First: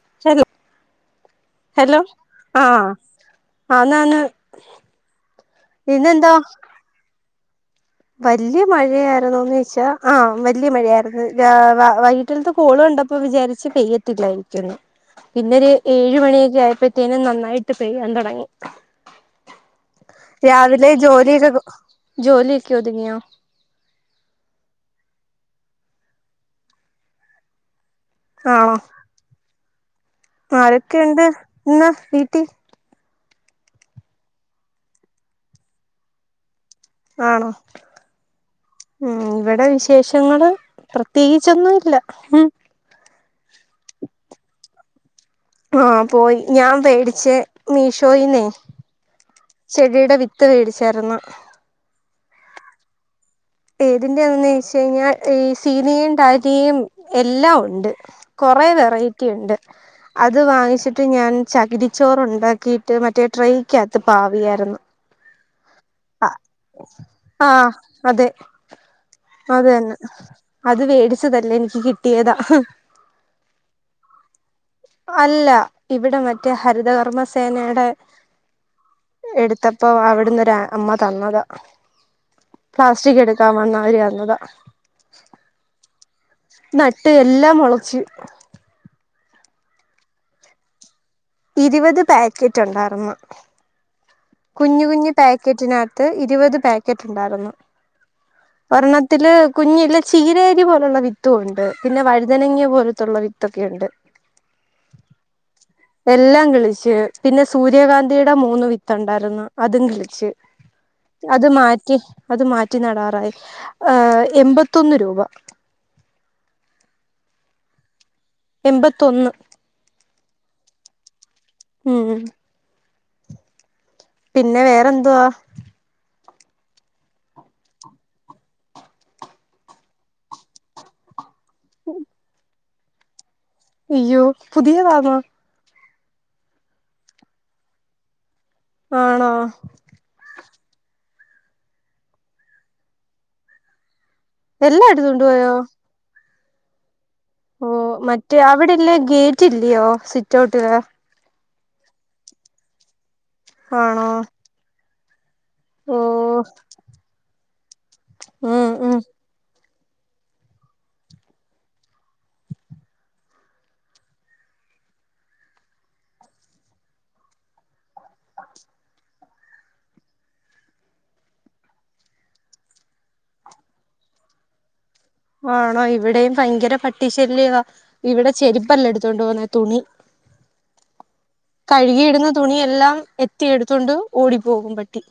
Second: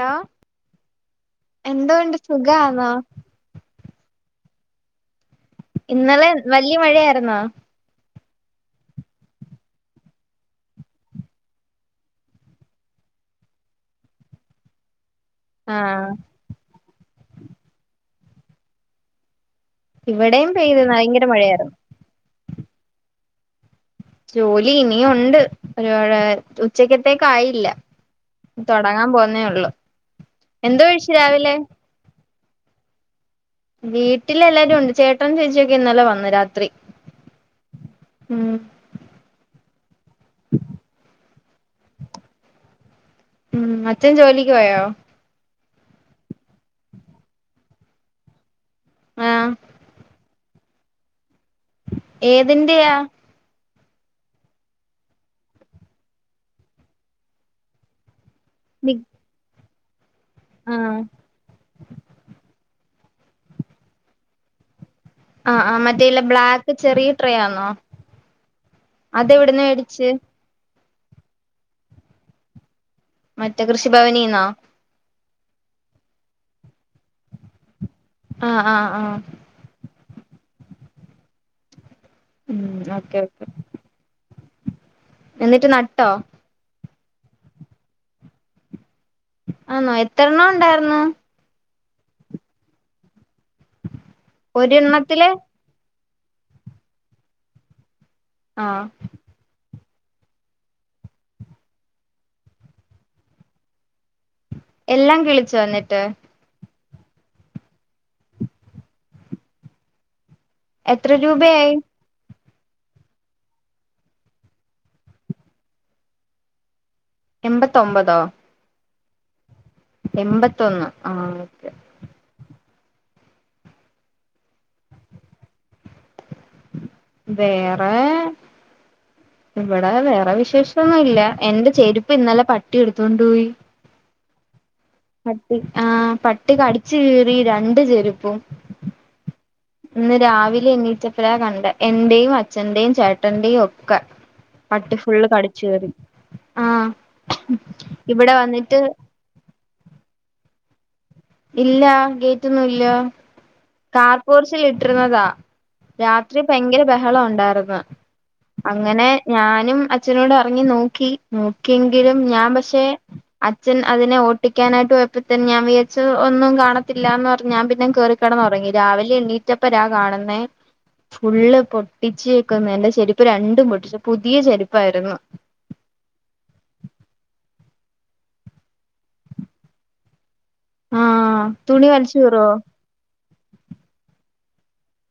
Hello എന്തുകൊണ്ട് സുഖാന്നോ ആണ് ആണ് ഇന്നലെ വലയ മഴ ആയിരുന്നോ വല്യ മഴയായിരുന്നുന്ന് വച്ചാ ആഹ വല്യ മഴയായിരുന്നു വ വൈകീട്ടിലത്ത് കോള കണ്ടപ്പോ വിചാരിച്ച് പെയ്യത്തില്ലായിരിക്കുംന്ന് പിന്നരു ആഹ് ഏഴ് മണിയൊക്കെ ആയപ്പോ കുറ്റേനും നന്നായിട്ട് പെയ്യൻ തുടങ്ങി ഇവിടെയും പെയ്ത് രാവിലെ ഭയങ്കര ജോലി മഴയായിരുന്നു ജോലി പുയ ജോലി ഇനിയ ഉണ്ട് ഒരുപാട് ഉച്ചക്കത്തേക്കായില്ല ആണോ തുടങ്ങാൻ പോന്നേ ഉള്ളു എന്തോ കഴിച്ചു ആരൊക്കെയുണ്ട് രാവിലെ ഇന്ന് വി [unintelligible] വീട്ടിലെല്ലാരും ഉണ്ട് ചേട്ടൻ ചേച്ചിയൊക്കെ ഇന്നലെ വന്ന് രാത്രി ആണോ ഉം മ്മ് ഇവടെ വിശേഷങ്ങള് പ്രത്യേകി ച്ചൊന്നുല്ല [unintelligible] ഉം അച്ഛൻ ജോലിക്ക് പോയോ ആ പോയി ഞാൻ മേടിച്ച മീഷോയിന്നേ ആഹ് ശരീട വി ത്ത് വേടിച്ചാരുന്നു ഏതിന്റെയാ ഏതിന്റെയാണെന്നു ചോദിച്ചു കഴിഞ്ഞാൽ ഈ [unintelligible] യും [unintelligible] യും എല്ലാം ഉണ്ട് കൊറേ ബി വെറൈറ്റി ഉണ്ട് [inaudible] അത് ആഹ് വാങ്ങിച്ചിട്ട് ഞാൻ ചകിരിച്ചോറുണ്ട ക്കീട്ട് മറ്റേ ട്രൈയിക്ക് അകത്ത് പാവിയായിരുന്നു ആ ആ മറ്റേ ഇല്ലാ ആ ബ്ലാക്ക് ചെറിയ ട്രെ ആന്നോ ആഹ് അതെ അതെവിടുന്നു അത് തന്നെ മേടിച് അത് വെടിച്ചതല്ല എനിക്ക് കിട്ടിയതാ മറ്റേ കൃഷിഭവനീന്നാ അല്ല ഇവിടെ മറ്റേ ഹരിതകർമ്മ സേനെടെ ആഹ് ആ ആ എന്നാരാ അമ്മ തന്നതാ ഉം ഓക്കെ പ്ലാസ്റ്റിക് ഓക്കെ എടുക്കാൻ വന്നവര് തന്നതാ എന്നിട്ട് ന ട്ടോ നട്ട് എല്ലാം മുളച്ച് ആന്നോ എത്രണ്ണം ഉണ്ടായിര്ന്നു? ഇരുപത് പാക്കറ്റ് ണ്ടായിരുന്ന്. കുഞ്ഞു കുഞ്ഞ് ഒരെണ്ണത്തില് പാക്കറ്റിന ത്ത് ഇരുപത് പാക്കറ്റ്ണ്ടായിരുന്നു ആഹ് ഒരെണ്ണത്തില് കുഞ്ഞില് ചീരരി പോലുള്ള വിത്തും ഉണ്ട് പിന്നെ വഴുതനങ്ങ പോലത്തുള്ള വിത്തൊക്കെ ഉണ്ട്. എല്ലാം കിളിച്ചോ എന്നിട്ട് റ്റ് പിന്നെ സൂര്യകാന്തിയ്ടെ മൂന്ന് വി ത്ത്ണ്ടായിരുന്ന് അതും കിളിച്ച് എത്ര അത് രൂപയായി മാറ്റി അത് മാറ്റി നടാറായി ഏ എമ്പത്തൊന്ന് രൂപ എമ്പത്തൊമ്പതോ എമ്പത്തൊന്ന് എമ്പത്തൊന്ന് ആ ഉം പിന്നെ വേറെന്തുവാ? വേറെ ഇവിടെ വേറെ വിശേഷം ഒന്നും ഇല്ല. എന്റെ ചെരുപ്പ് ഇന്നലെ പട് പട്ടിഎടുത്തുകൊണ്ട് പോയി. അയ്യോ പുതിയതാണോ ആ പട്ടി കടിച്ചു കീറി രണ്ട് ചെരുപ്പും ആണോ ഇന്ന് രാവിലെ എണിറ്റപ്പോഴകണ്ട് എന്റെയും അച്ഛന്റെയും ചേട്ടന്റെയും ഒക്കെ എല്ലാം എടുത്തു പട്ടിഫുൾ കൊണ്ടുപോയോ കടിച്ച് കീറി ആ ഓ മറ്റേ അവിടെല്ലേ ഗേറ്റില്ലയോ സിറ്റ് ഔട്ട് ത്ത [unintelligible] ഇല്ല ഗേറ്റൊന്നും ഇല്ല ആണോ കാർ പോർച്ചിൽഇട്ട- ഇട്ടിരുന്നതാ ഓ രാത്രി ഭയങ്കര ബഹളം ഉണ്ടായിരുന്നു വ ഉം ഉം അങ്ങനെ ഞാനും അച്ഛനോട്റങ്ങി നോക്കി നോക്കിയെങ്കിലും ഞാൻ പക്ഷെ അച്ഛൻ അതിനെ ഓട്ടിക്കാനായിട്ട് പോയപ്പോത്തന്നെ ഞാൻ വിചരിച്ചു ഒന്നും കാണത്തില്ലന്ന് പറഞ്ഞ് ഞാൻ പിന്നെ കിടന്ന് ഉറങ്ങി രാവിലെ എണീറ്റ പ്പതാ കാണുന്നേ ഫുള്ള് പൊട്ടിച്ച്ക്കുന്ന് എന്റെ ചെരുപ്പ് രണ്ടും പൊട്ടിച്ചു പുതിയ ചെരുപ്പായിരുന്നു. ആണോ ഇവിടെയും ഭയങ്കര പട്ടിശല്യ ഇവിടെ ചെരിപ്പല്ലാം എടുത്തോണ്ട് പോണ ത്തുണി ആഹ് തുണി കഴുകിയിടുന്ന വലിച്ചൂറുവോ തുണിയെല്ലാം എത്തിയ എടുത്തൊണ്ട് ഓടി പോകും പട്ടി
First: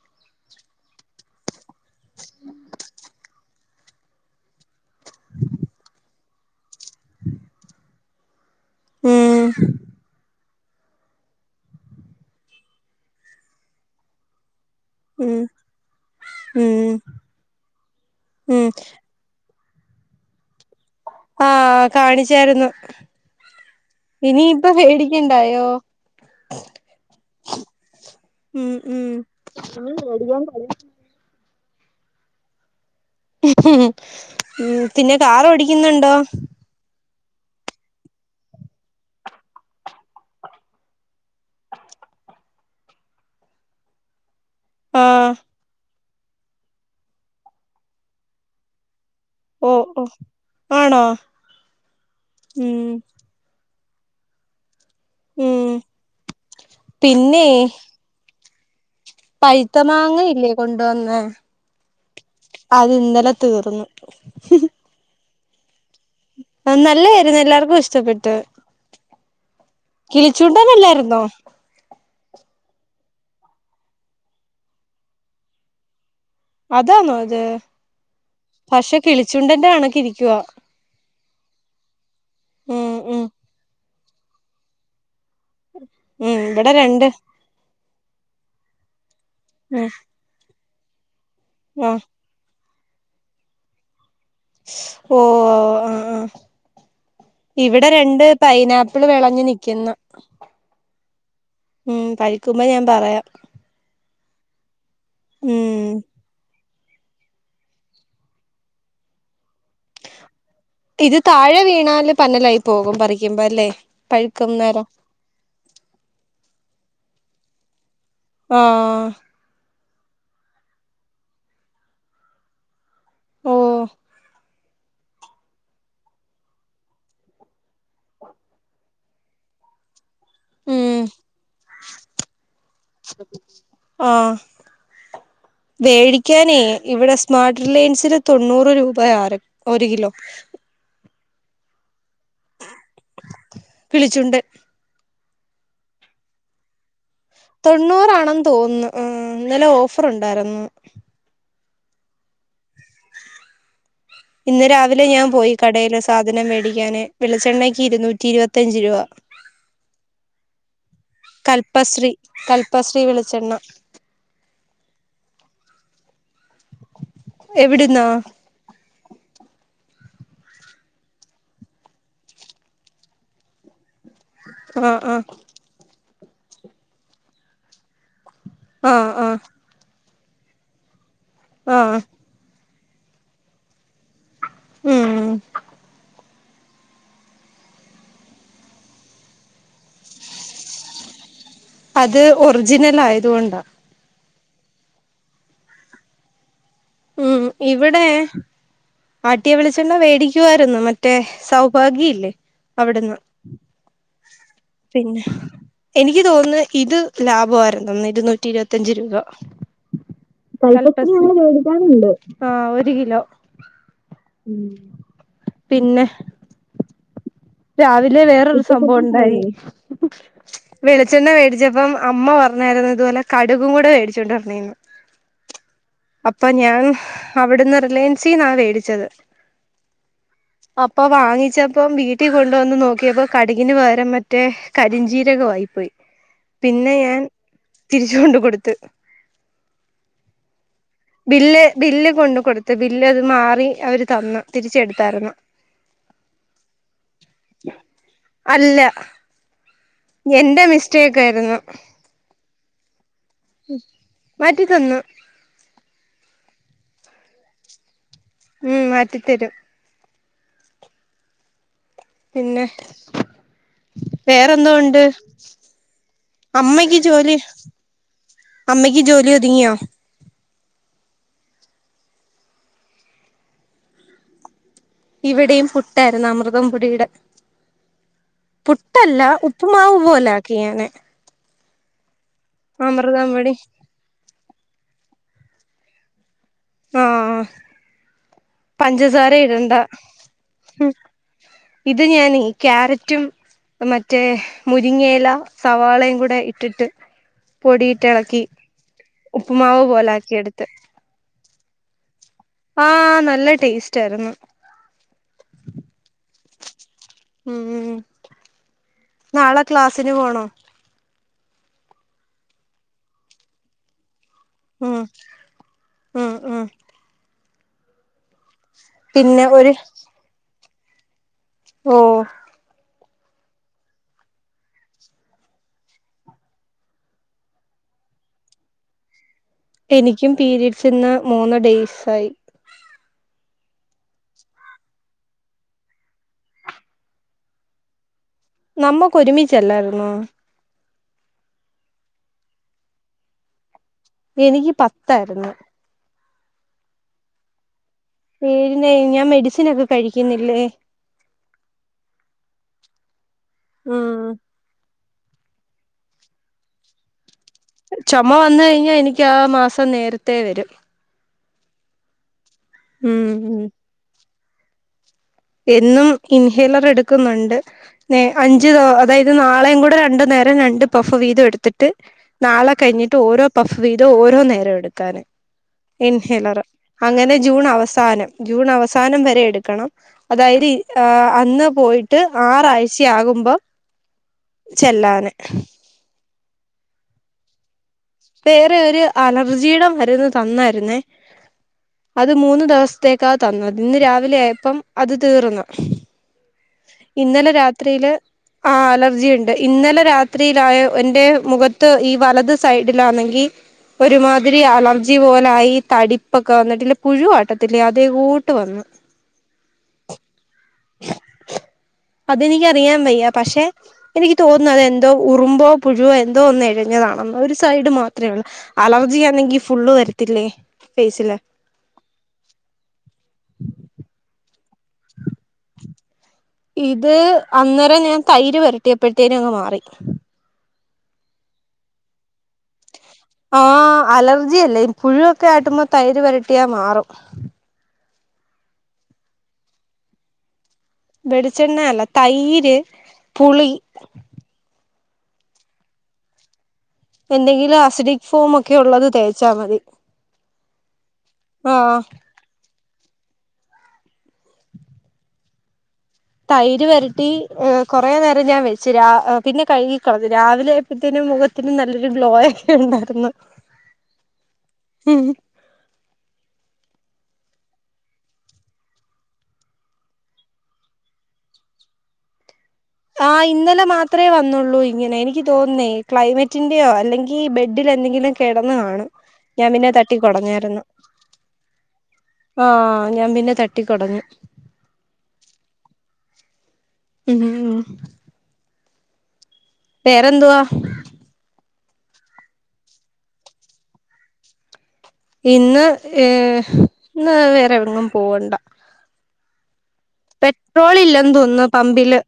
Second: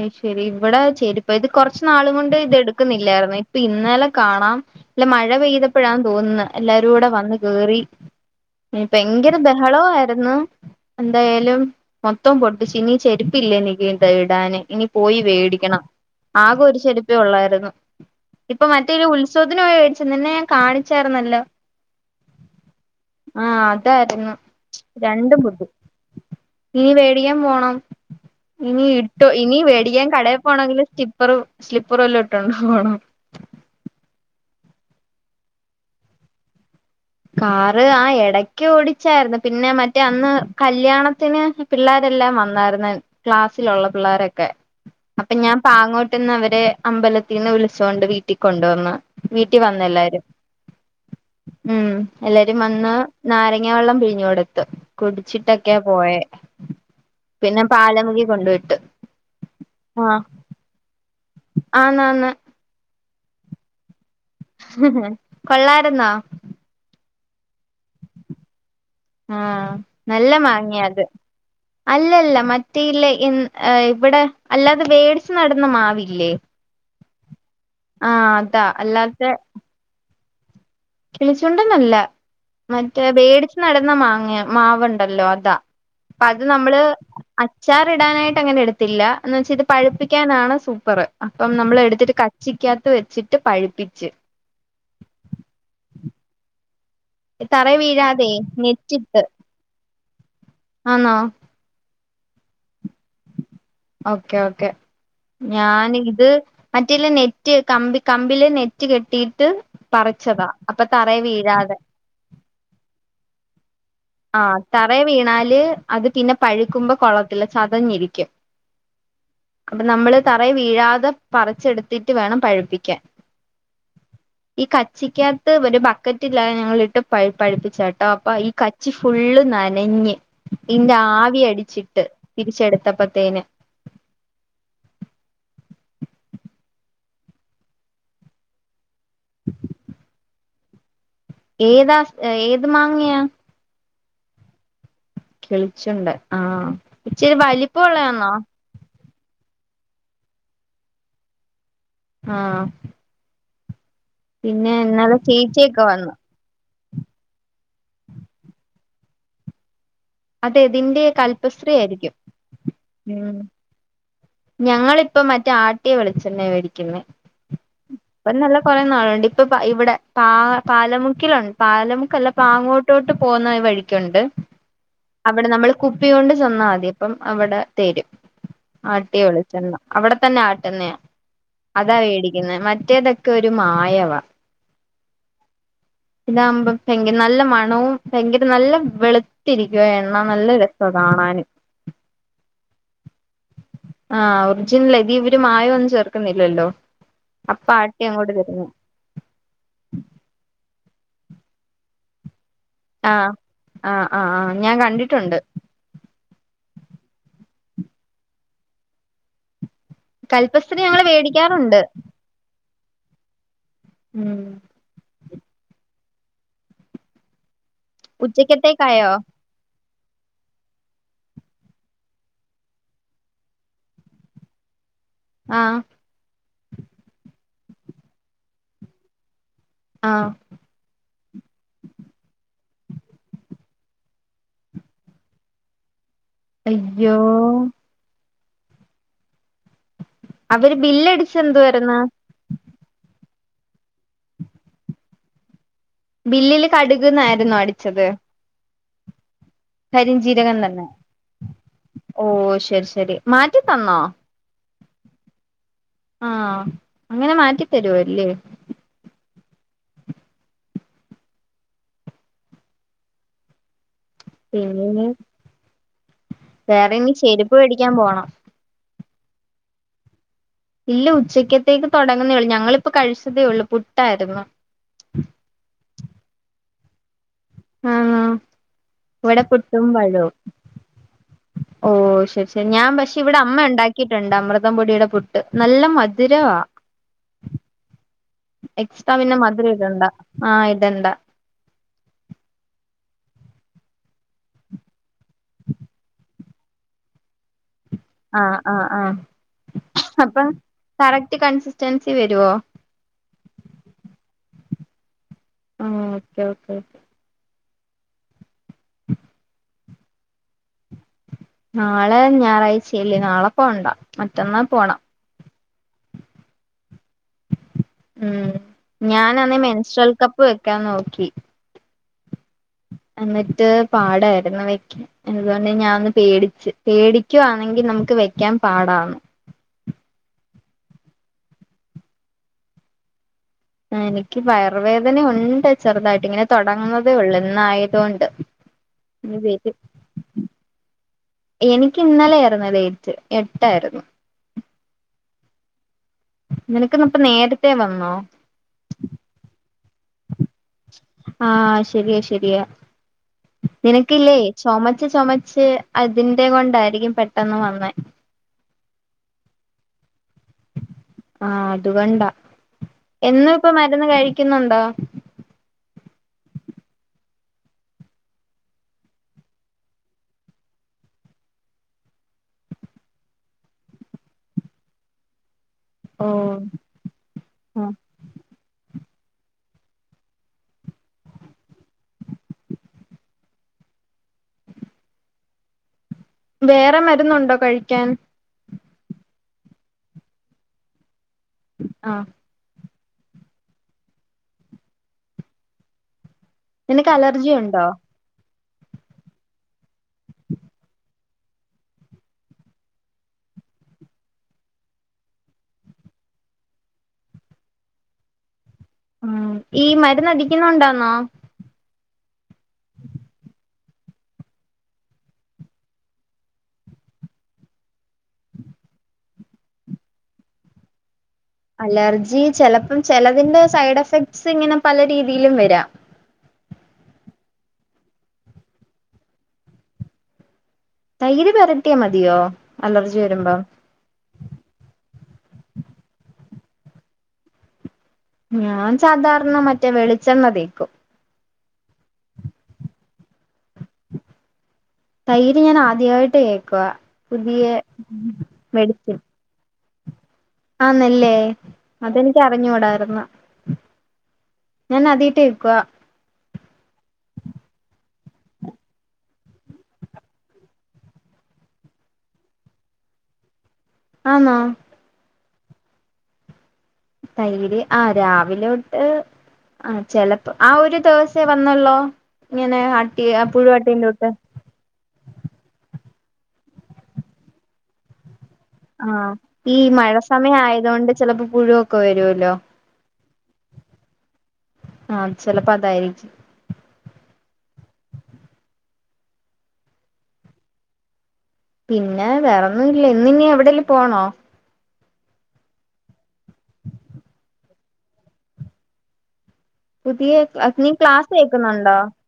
അ ശരി ഇവിടെ ചെരിപ്പ കൊറച്ച് നാള്കൊണ്ട് ഇതെടുക്കുന്നില്ലായിരുന്നു ഇപ്പ ഇന്നലെ കാണാം ഇല്ല മഴ പെയ്തപ്പോഴാണ് തോന്നുന്നത് എല്ലാരും കൂടെ വന്ന് കേറി ഭയങ്കര ഉം ബഹളയിരുന്നു എന്തായാലും മൊത്തം പൊട്ടിച്ച് ഇനി ചെരുപ്പില്ല എനിക്ക് [unintelligible] ഇടാന് ഇനി പോയി ഉം വേടിക്കണം ആകെ ഒരു ഉം ചെരിപ്പ് ഒള്ളായിരുന്നു ഇപ്പൊ ഉം മറ്റേൊരു ഉത്സസവ [unintelligible] നിന്നെ ഞാൻകാണിച്ച ആ കാണിച്ചായിരുന്നു ആഹ് അതായിരുന്നു ഇനി ഇപ്പൊ രണ്ടും പൊട്ടി മേടിക്കണ്ടായോ ഇനി വേടിക്കാൻ പോണം ഉം ഇനി ഉം ഇട്ടോ ഇനി മേടിക്കാൻ കടയി പേടിക്കാൻ തൊട പോണമെങ്കിൽ സ്റ്റിപ്പർ സ്ലിപ്പർ വല്ലോം ഇട്ടോണ്ട് പോണം പിന്നെ കാർ ഓടിക്കുന്നുണ്ടോ കാറ് ആ ഇടക്ക് ഓടിച്ചായിരുന്നു പിന്നെ മറ്റേ അന്ന് കല്യാണത്തിന് പിള്ളേരെല്ലാം വന്നായിരുന്ന ക്ലാസ്സിലുള്ള പിള്ളാരൊക്കെ ക്കെ ആഹ് അപ്പൊ ഞാൻ പാങ്ങോട്ട് പെട്ടുന്നവരെ അമ്പലത്തിൽ നിന്ന് വിളിച്ച് കൊണ്ട് വീട്ടിൽ കൊണ്ടുവന്ന്. വീട്ടി ഓ വന്ന് ഓ എല്ലാരും ആണോ. ഉം എല്ലാരും ഉം വന്ന് നാര ഞ വെള്ളം പിഴിഞ്ഞു കൊടുത്ത്. ഉം കുടിച്ചിട്ടൊക്കെ പോയെ പിന്നെ പാലമുഖി കൊണ്ടു വിട പൈത്ത മാങ്ങയില്ലേ കൊണ്ടുവന്നേ അത് ഇന്നലേ തീർന്നു. [unintelligible] കൊള്ളാ ടുന്നാ രുന്നു എല്ലാർക്കും ഇഷ്ടപ്പെട്ട്. ആഹ്. നല്ല കിളിച്ചൂണ്ടന്നല്ലായിരുന്നോ ല്ല മറ്റേ ഇല്ല ഇവിടെ അല്ലാതെ വേടിച്ച് നടുന്ന മാവില്ലേ? അതാണോ ഇത് ആഹ് അതാ പക്ഷെ കിളിച്ചുണ്ടന്റെ കണക്ക് ഇരിക്കും [unintelligible] കിളിച്ചുണ്ടന്നല്ല മറ്റേ ഉം മേടിച്ച് നട്ന്ന മാവ് അ മാവ്ണ്ടല്ലോ അതാ അപ്പ ഉം അത് ഇവിടെ നമ്മള് രണ്ട് അച്ചാറിടാനായിട്ട് അങ്ങനെ എടുത്ത് ഇല്ല [unintelligible] എന്ന് വെച്ച് ഇത് ഉം പഴുപ്പിക്കാനാണ് സൂ [unintelligible] പറ അപ്പം നമ്മൾ ആഹ് എടുത്തിട്ട് കച്ചി [unintelligible] ക്കിത്ത് വെച്ചിട്ട് പഴിപ്പിച്ച് ഓഓ ആആ തറേ ഇവിടെ രണ്ട് വീഴാതെ പൈനാപ്പിൾ നെറ്റിട്ട് വെളഞ്ഞു നിൽക്കുന്നു ആന്നോ ഉം കഴിക്കുമ്പോ ഞാ ഓക്കെ ഓക്കെ ക്കെ ഉം ഞാൻ ഇത് മറ്റേല്ല നെറ്റ് കമ്പ കമ്പില് നെറ്റ് കെട്ടിയിട്ട് പറിച്ചതാ അപ്പൊ തറേ ഇത് താഴെ വീഴാതെ വീണാല് പന്നലായി പോകും പറിക്കുമ്പോ അല്ലേ ആ പഴുക്കും നേരം തറ വീണാല് അത് പിന്നെ പഴുക്കുമ്പോ കൊള സാധംഞരിക്ക ആഹ അപ്പൊ നമ്മള് തറ വീഴാതെ പറിച്ചെടുത്തിട്ട് വേണം പഴുപ്പിക്കാൻ ഓ ഈ കച്ചിക്കകത്ത് ഒരു ബക്കറ്റ് ഇല്ലാതെ ഞങ്ങളിട്ട് പഠിപ്പിച്ച കേട്ടോ അപ്പൊ ഈ കാ ച്ച ഫുള്ള് നനഞ്ഞ് ഇന്റെ ഉം ആവി അടിച്ചിട്ട് തിരിച്ചെടുത്തപ്പത്തേന മേടിക്കാനേ ഇവിടെ സ്മാർട്ട് റിലയൻസിന് തൊണ്ണൂറ് രൂപ ആറ് ഒരു കിലോ ഏതാ ഏത് മാങ്ങയാ വിളിച്ചുണ്ട് കളിച്ചുണ്ട് ആഹ തൊണ്ണൂറാണെന്ന് തോന്നുന്നു ആ ഇന്നല ഓഫർ ഉണ്ടായിരുന്നു ആഹ ഇന്ന് രാവിലെ ഞാൻ പോയി ചേച്ചിയൊക്കെ കടൽ വന്നു സാധനം മേടിക്കാ വെളിച്ചെണ്ണയ്ക്ക് ഇരുന്നൂറ്റി ഇരുപത്തയഞ്ച രൂപ അതെ ഇതിന്റെറെ കൽപശത്രീ കൽപ്പശ്രീ ആയിരിക്കും കൽപ്പശ്രീ ഉ വെളിച്ചെണ്ണ ഞങ്ങളിപ്പ മറ്റേ ആട്ടിയെ വിളിച്ചെ വേി എവിടുന്നാ ഇപ്പ നല്ല കൊറ നാളുണ്ട് ഇപ്പൊ ഇവിടെ പാ പാലമുക്കിലുണ്ട് പാലമുക്കല്ല പാങ്ങോട്ടോട്ട് പോന്ന വഴിക്ക് ണ്ട് ആഹ് ആഹ് അവിടെ നമ്മൾ കു കുപ്പി കൊണ്ട് ചെന്നാൽ മതി അപ്പം അവിടെ തരും ആഹ വിളിച്ച അവിടെ തന്നെ ആട്ടന്നെയ അതാ ആഹ് മേടിക്കുന്നത് മ മറ്റേതൊക്കെ ഒരു മായവ ഉം ഉം ഇതാകുമ്പോ ഭയങ്കര നല്ല മണവും ഭയങ്കര നല്ല വെളുത്തിരിക്കുവ എണ്ണ നല്ല രസം കാണാന് അത് ഒറിജിനൽ ആയതുകൊണ്ടാ ആ ഒറിജിനലാ ഇത് ഇവര് മായമോന്നും ചേർക്കുന്നില്ലല്ലോ ഉം അപ്പ ആട്ടി ഇവിടെ അങ്ങോട്ട് തരുന്നു ആട്ടിയവെളിച്ചെണ്ണ വേടിക്കുവായിരുന്നു മ മറ്റേ സൗഭാഗ്യ ഇല്ലേ അവിടുന്ന് ആഹ് ആഹ് ആഹ് ആഹ് ഞാൻ പിന്നെ കണ്ടിട്ടുണ്ട് എനിക്ക് തോന്നുന്നു ഇത് ലാഭമായിരുന്നു ഇരുന്നൂറ്റി ഇരുപത്തിയഞ്ച് രൂപ. കല്പസ്ത്രീ ഞങ്ങൾ വേടിക്കാറു ആ ഒരു കിലോ ഉം പിന്നെ രാവിലെ വേറൊരു സംഭവം ഉച്ചക്കത്തേക്കായോ ഉണ്ടായി. വെളിച്ചെണ്ണ മേടിച്ചപ്പം അമ്മ പറഞ്ഞരുന്ന് ഇതുപോലെ കടുകും കൂടെ മേടിച്ചോണ്ട് വരണേന്ന്. ആഹ് അപ്പൊ ഞാൻ അവിടുന്ന് റിലയൻസിന്നാ മേടിച്ചത്. ആഹ് അപ്പൊ വാങ്ങിച്ചപ്പം വീ കൊണ്ടുവന്ന് നോക്കിയപ്പോ കടുകിന് പകരം മറ്റേ കരിഞ്ചീരകം ആയിപ്പോയി. പിന്നെ അയ്യോ ഞാൻ തിരിച്ചുകൊണ്ട് കൊടു ത്ത്. അവര് ബില്ലടിച്ച ബില് എന്തുവാരുന്നു ബില്ല് കൊണ്ട് കൊടുത്തു ബില്ല് അതെ മാറി അവര് തന്നു തിരിച്ചെടുത്തായിരുന്നു. ബില്ലില് കടുക്ന്ന് ആയിരുന്നോ അടിച്ചത്? അല്ല കരിംജീരകം എന്റെ തന്നെ മിസ്റ്റേക്ക് ആയിരുന്നു ഓ ശരി ശരി. മാറ്റി തന്നോ? മാറ്റിത്തന്നു ആഹ്. അങ്ങനെ മാറ്റിത്തരുവോ അവര് ഇല്ലേ? തെരും പിന്നെ വേറെന്തോ ഒണ്ട്? പിന്നെ വേറെ അമ്മക്ക് ഇനി ജോലി ചെരുപ്പ് മേടിക്കാൻ പോണം അമ്മക്ക് ക്ക് ജോലി ഒതുങ്ങിയോ? ഇല്ല ഉച്ചക്കത്തേക്ക് തൊടങ്ങുന്നേയുള്ളൂ, ഞങ്ങളിപ്പോ കഴിച്ചതേ ഉള്ളൂ പുട്ടായിരുന്നു ഇവിടെയും പുട്ടായിരുന്നു [unintelligible] ആഹ് പുട്ടല്ല ഇവിടെ പുട്ടും ഉപ്പുമാവ് പോലെ പഴവും ആക്കി ഞാന്. ഓ ശരി ക്ഷെ ഞാൻ പക്ഷെ അമൃതം ഇവിടെ പൊടി അമ്മ ഒണ്ടാക്കിയിട്ടുണ്ട് അമൃതം പൊടിയുടെ പുട്ട്. നല്ല മധു ധിരവാ ആഹ് പഞ്ചസാര ഇടണ്ട ആഹ് ഇടണ്ട ഇത് ഞനേ ക്യാരറ്റ... റ്റും മറ്റേ മുരിങ്ങേല സവാളയും കൂടെ ഇ.. ട്ടിട്ട് പൊടിയിട്ടിളക്കി ആഹ് ആഹ് ആഹ് ഉപ്പുമാവ് പോലെ ആക്കി എടുത്ത് ടെൻസ്... ആ നല്ല ടേസ്റ്റ് ആരുന്നു ആ ഓക്കെ ഓക്കേ ഓക്കേ ഉം നാളെ... ക്ലാസ്സിന് പോണോ നാളെ ഞായറാഴ്ചയല്ലേ നാളെ പോകണ്ട ഉം ഉം ഉം മ് പിന്നെ ഞാൻഅന്നേ ഒരു മെൻസ്ട്രാൽ കപ്പ് വെ ക്കാ നോക്കി ഓ എന്നിട്ട് പാടായിര്ന്നു വെക്കൻ അതുകൊണ്ട് ഞാനൊന്ന് പേടിച്ച് പേടിക്കുവാണെങ്കിൽ നമുക്ക് വെക്കാൻ പാടാന്ന് എനിക്കും പീരിയഡ്സ് ഇന്ന് മൂന്ന് ഡേയ്സ് ആയി എനിക്ക് വയർവേദനയുണ്ട് ചെറുതായിട്ട് ഇങ്ങനെ തുടങ്ങുന്നതേ ഉള്ള് ഇന്നയത് കൊണ്ട് നമ്മക്ക് ഒരുമിച്ചല്ലായിരുന്നോ എനിക്ക് ഇന്നലൊയര്ന്നു ഡേറ്റ് എട്ടായിര്ന്നു എനിക്ക് പത്തായിരുന്നു നിനക്കിന്നപ്പ നേരത്തെേ വന്ന... പെരുന്നേ ഞാൻ മെഡിസിൻ ഒക്കെ കഴിക്കുന്നില്ലേ ആഹ് ശരിയാ ശരിയാ ഉം നിനക്കില്ലേ ചൊമ ച്ച് ചൊമച്ച് അതിന്റെ കൊണ്ടായിരിക്കും പെ ചൊമ വന്ന് കഴിഞ്ഞാ എനിക്ക് ആ മാ സം നേരത്തെ വരും ആഅ അതുകൊണ്ട ഉം എന്നും ഉം ഇപ്പ മരുന്ന് കഴി.... ക്കുന്നുണ്ടോ എന്നും ഇൻഹേലർ എടുക്കുന്നുണ്ട് നേ അഞ്ചു തോ അതായത് നാളെയും കൂടെ രണ്ടു നേരം രണ്ട് പഫ് വീതം എടുത്തിട്ട് നാളെ കഴിഞ്ഞിട്ട് ഓരോ പഫ് വീതം ഓരോ നേരം എടുക്കാന് ഓ ഇൻഹലറ് അങ്ങനെ ജൂൺ ആഹ് അവസാനം ജൂൺ അവസാ [unintelligible] നം വരെ എടുക്കണം അതായരി ആ അന്ന് പോയിട്ട് ആറാഴ്ചയാകുമ്പം ചെല്ലാന് വേറെ മരുന്നുണ്ടോ കഴിക്കാൻ വേറെ ഒരു അലർജിയുടെ മരുന്ന് തന്നായിര്ന്നേ ആഹ് അത് മൂന്ന് ദെവ‌സ് ത്തേക്കാ തന്ന ഇന്ന് രാവിലെ ആയപ്പം അത് തീർന്ന് നിനക്ക് ഇന്നലെ അലർജി ഉണ്ടോ രാത്രിയില് ആ അലർജി ഇണ്ട് ഇന്നലെ രാത്രിയിലായ എന്റെ മുഖത്ത് ഈ വലത് സൈ [unintelligible] ഒരുമാതിരി അലർജി പോലായി തടിപ്പൊക്കെ വന്നിട്ടില്ല പുഴു വാട്ടത്തില്ലേ അതേ കൂട്ട് വന്ന് ഉം ഈ മരുന്നടി ഇന്നുണ്ടോന്നോ അതെനിക്കറിയാൻ വയ്യ പക്ഷെ എനിക്ക് തോന്നുന്നു അതെന്തോ ഉറുമ്പോ പുഴുവോ എന്തോ ഒന്ന് എഴിഞ്ഞതാണെന്ന് ഒരു സൈഡ് മാത്രേ ഒള്ളു അലർജിയാണെങ്കി ഫുള്ള് വരത്തില്ലേ ഫേസില് അലർജി ചെലപ്പം ചെലതിന്റെ സൈഡ് എഫക്ട്സ് ഇങ്ങനെ പല രീതീയിലും വരാം ഇത് അന്നെരം ഞാൻ തൈര് വരട്ടിയപ്പഴ്ത്തേനങ്ങ് മാറി തൈര് പെരട്ടിയാ മതിയോ അലർജി വരുമ്പം ആ അലർജി അല്ലേ ൻ പുഴു ക്കാട്ടുമ്പോ തൈര് വരട്ടിയാ മാറും ഞാൻ സാധാർണ മറ്റേ വെളിച്ചെണ്ണ തേക്കും വെളിച്ചെണ്ണയല്ല തൈര് പുളി തൈര് ഞാൻ ആദ്യവായിട്ട് കേൾക്കുവ എന്തെങ്കിലും അസിഡിക് ഫോമൊക്കെ ഒള്ളത് തേച്ചാ മതി ആന്നല്ലേ ആഹ് അതെനിക്ക് അറിഞ്ഞൂടാ [unintelligible] ഞാൻ ആദ്യായിട്ടേക്കുവ തൈര് വരട്ടി ഏ കൊറേ നേരം ഞാൻ വെച്ചു രാ അ പിന്നെ കഴുകിക്കളഞ്ഞു രാവിലെ ആയപ്പൊത്തിനും മുഖത്തിനും നല്ലൊരു ഗ്ലോയൊക്കെണ്ടാർന്നു ആന്നോ തൈര് ആ രാവിലെ ഒട്ട് ആ ചെലപ്പൊ ആ ഒരു ദെവസേ വന്നൊള്ളോ ഇങ്ങനെ ആട്ടി ആ ഇന്നലെ പുഴുവാട്ടീന്റെ മാത്രേ കൂട്ട് വന്നുള്ളൂ ഇങ്ങനെ എനിക്ക് തോന്നേ ക്ലൈമറ്റിന്റെയോ അല്ലെങ്കിൽ ബെഡിൽ എന്തെങ്കിലും കിടന്ന് കാണും ആഹ് ഞാൻ ഈ പിന്നെ മഴ തട്ടിക്കൊടഞ്ഞായിരുന്നു സമയായതോണ്ട് ചെലപ്പൊ പുഴുവൊക്കെ വരുവല്ലോ ആഹ് ഞാൻ പിന്നെ തട്ടിക്കൊടഞ്ഞു ആ ചെലപ്പം അത് തായിരിക്കും ഉം വേറെന്തുവാ പിന്നെ വേറെന്നും ഇല്ലേ ഇന്നിനി എവിടേലും പോണോ ഇന്ന് ഏഹ് ഇന്ന് വേറെ എങ്ങും പോവണ്ട പുതിയ നീ പെട്രോൾ ക്ലാസ് ഇല്ലെന്ന് തോന്നുന്നു കേക്കുന്നുണ്ടോ പമ്പില്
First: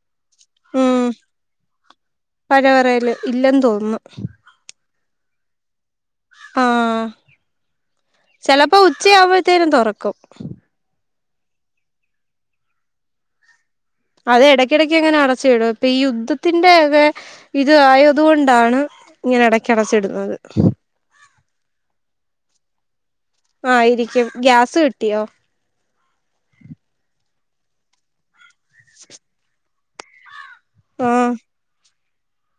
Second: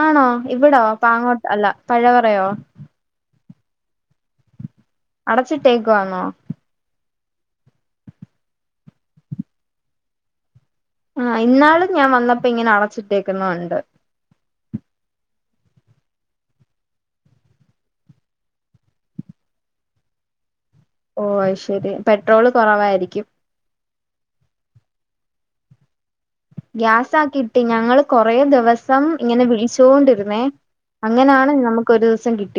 ആണോ ഇവിടോ ഉം പാങ്ങോട്ട് അല്ല പഴവറയോ പഴവറയില് ഇല്ലെന്ന് തോന്നുന്നു അടച്ചിട് തേക്കുവാന്നോ ആഹ് ചെലപ്പോ ഉച്ചയാവുമ്പത്തേനും തൊറക്കും ആ ഇന്നാളും ഞാൻ വന്നപ്പോ ഇങ്ങനെ അടച്ചിട്ടേക്കുന്നുണ്ട് അതെ ഇടക്കിടക്ക് അങ്ങനെ അടച്ചിടും ഇപ്പൊ ഈ യുദ്ധത്തിന്റെ ഒക്കെ ഇത് ആയത് കൊണ്ടാണ് ഇങ്ങനെ ഇടക്ക് അടച്ചിടുന്നത് ഓ അയ്ശരി പെട്രോള് കുറവായിരിക്കും ആയിരിക്കും ഗ്യാസ് കിട്ടിയോ ഗ്യാസ് ആക്കീട്ട് ഞങ്ങള് കൊറേ ദെവ ദെവസം ഇങ്ങനെ വി ച്ചോണ്ടിരുന്നേ ആഹ് അങ്ങനാണ് നമുക്ക് ക്കൊരു ദിവസം കിട്ടി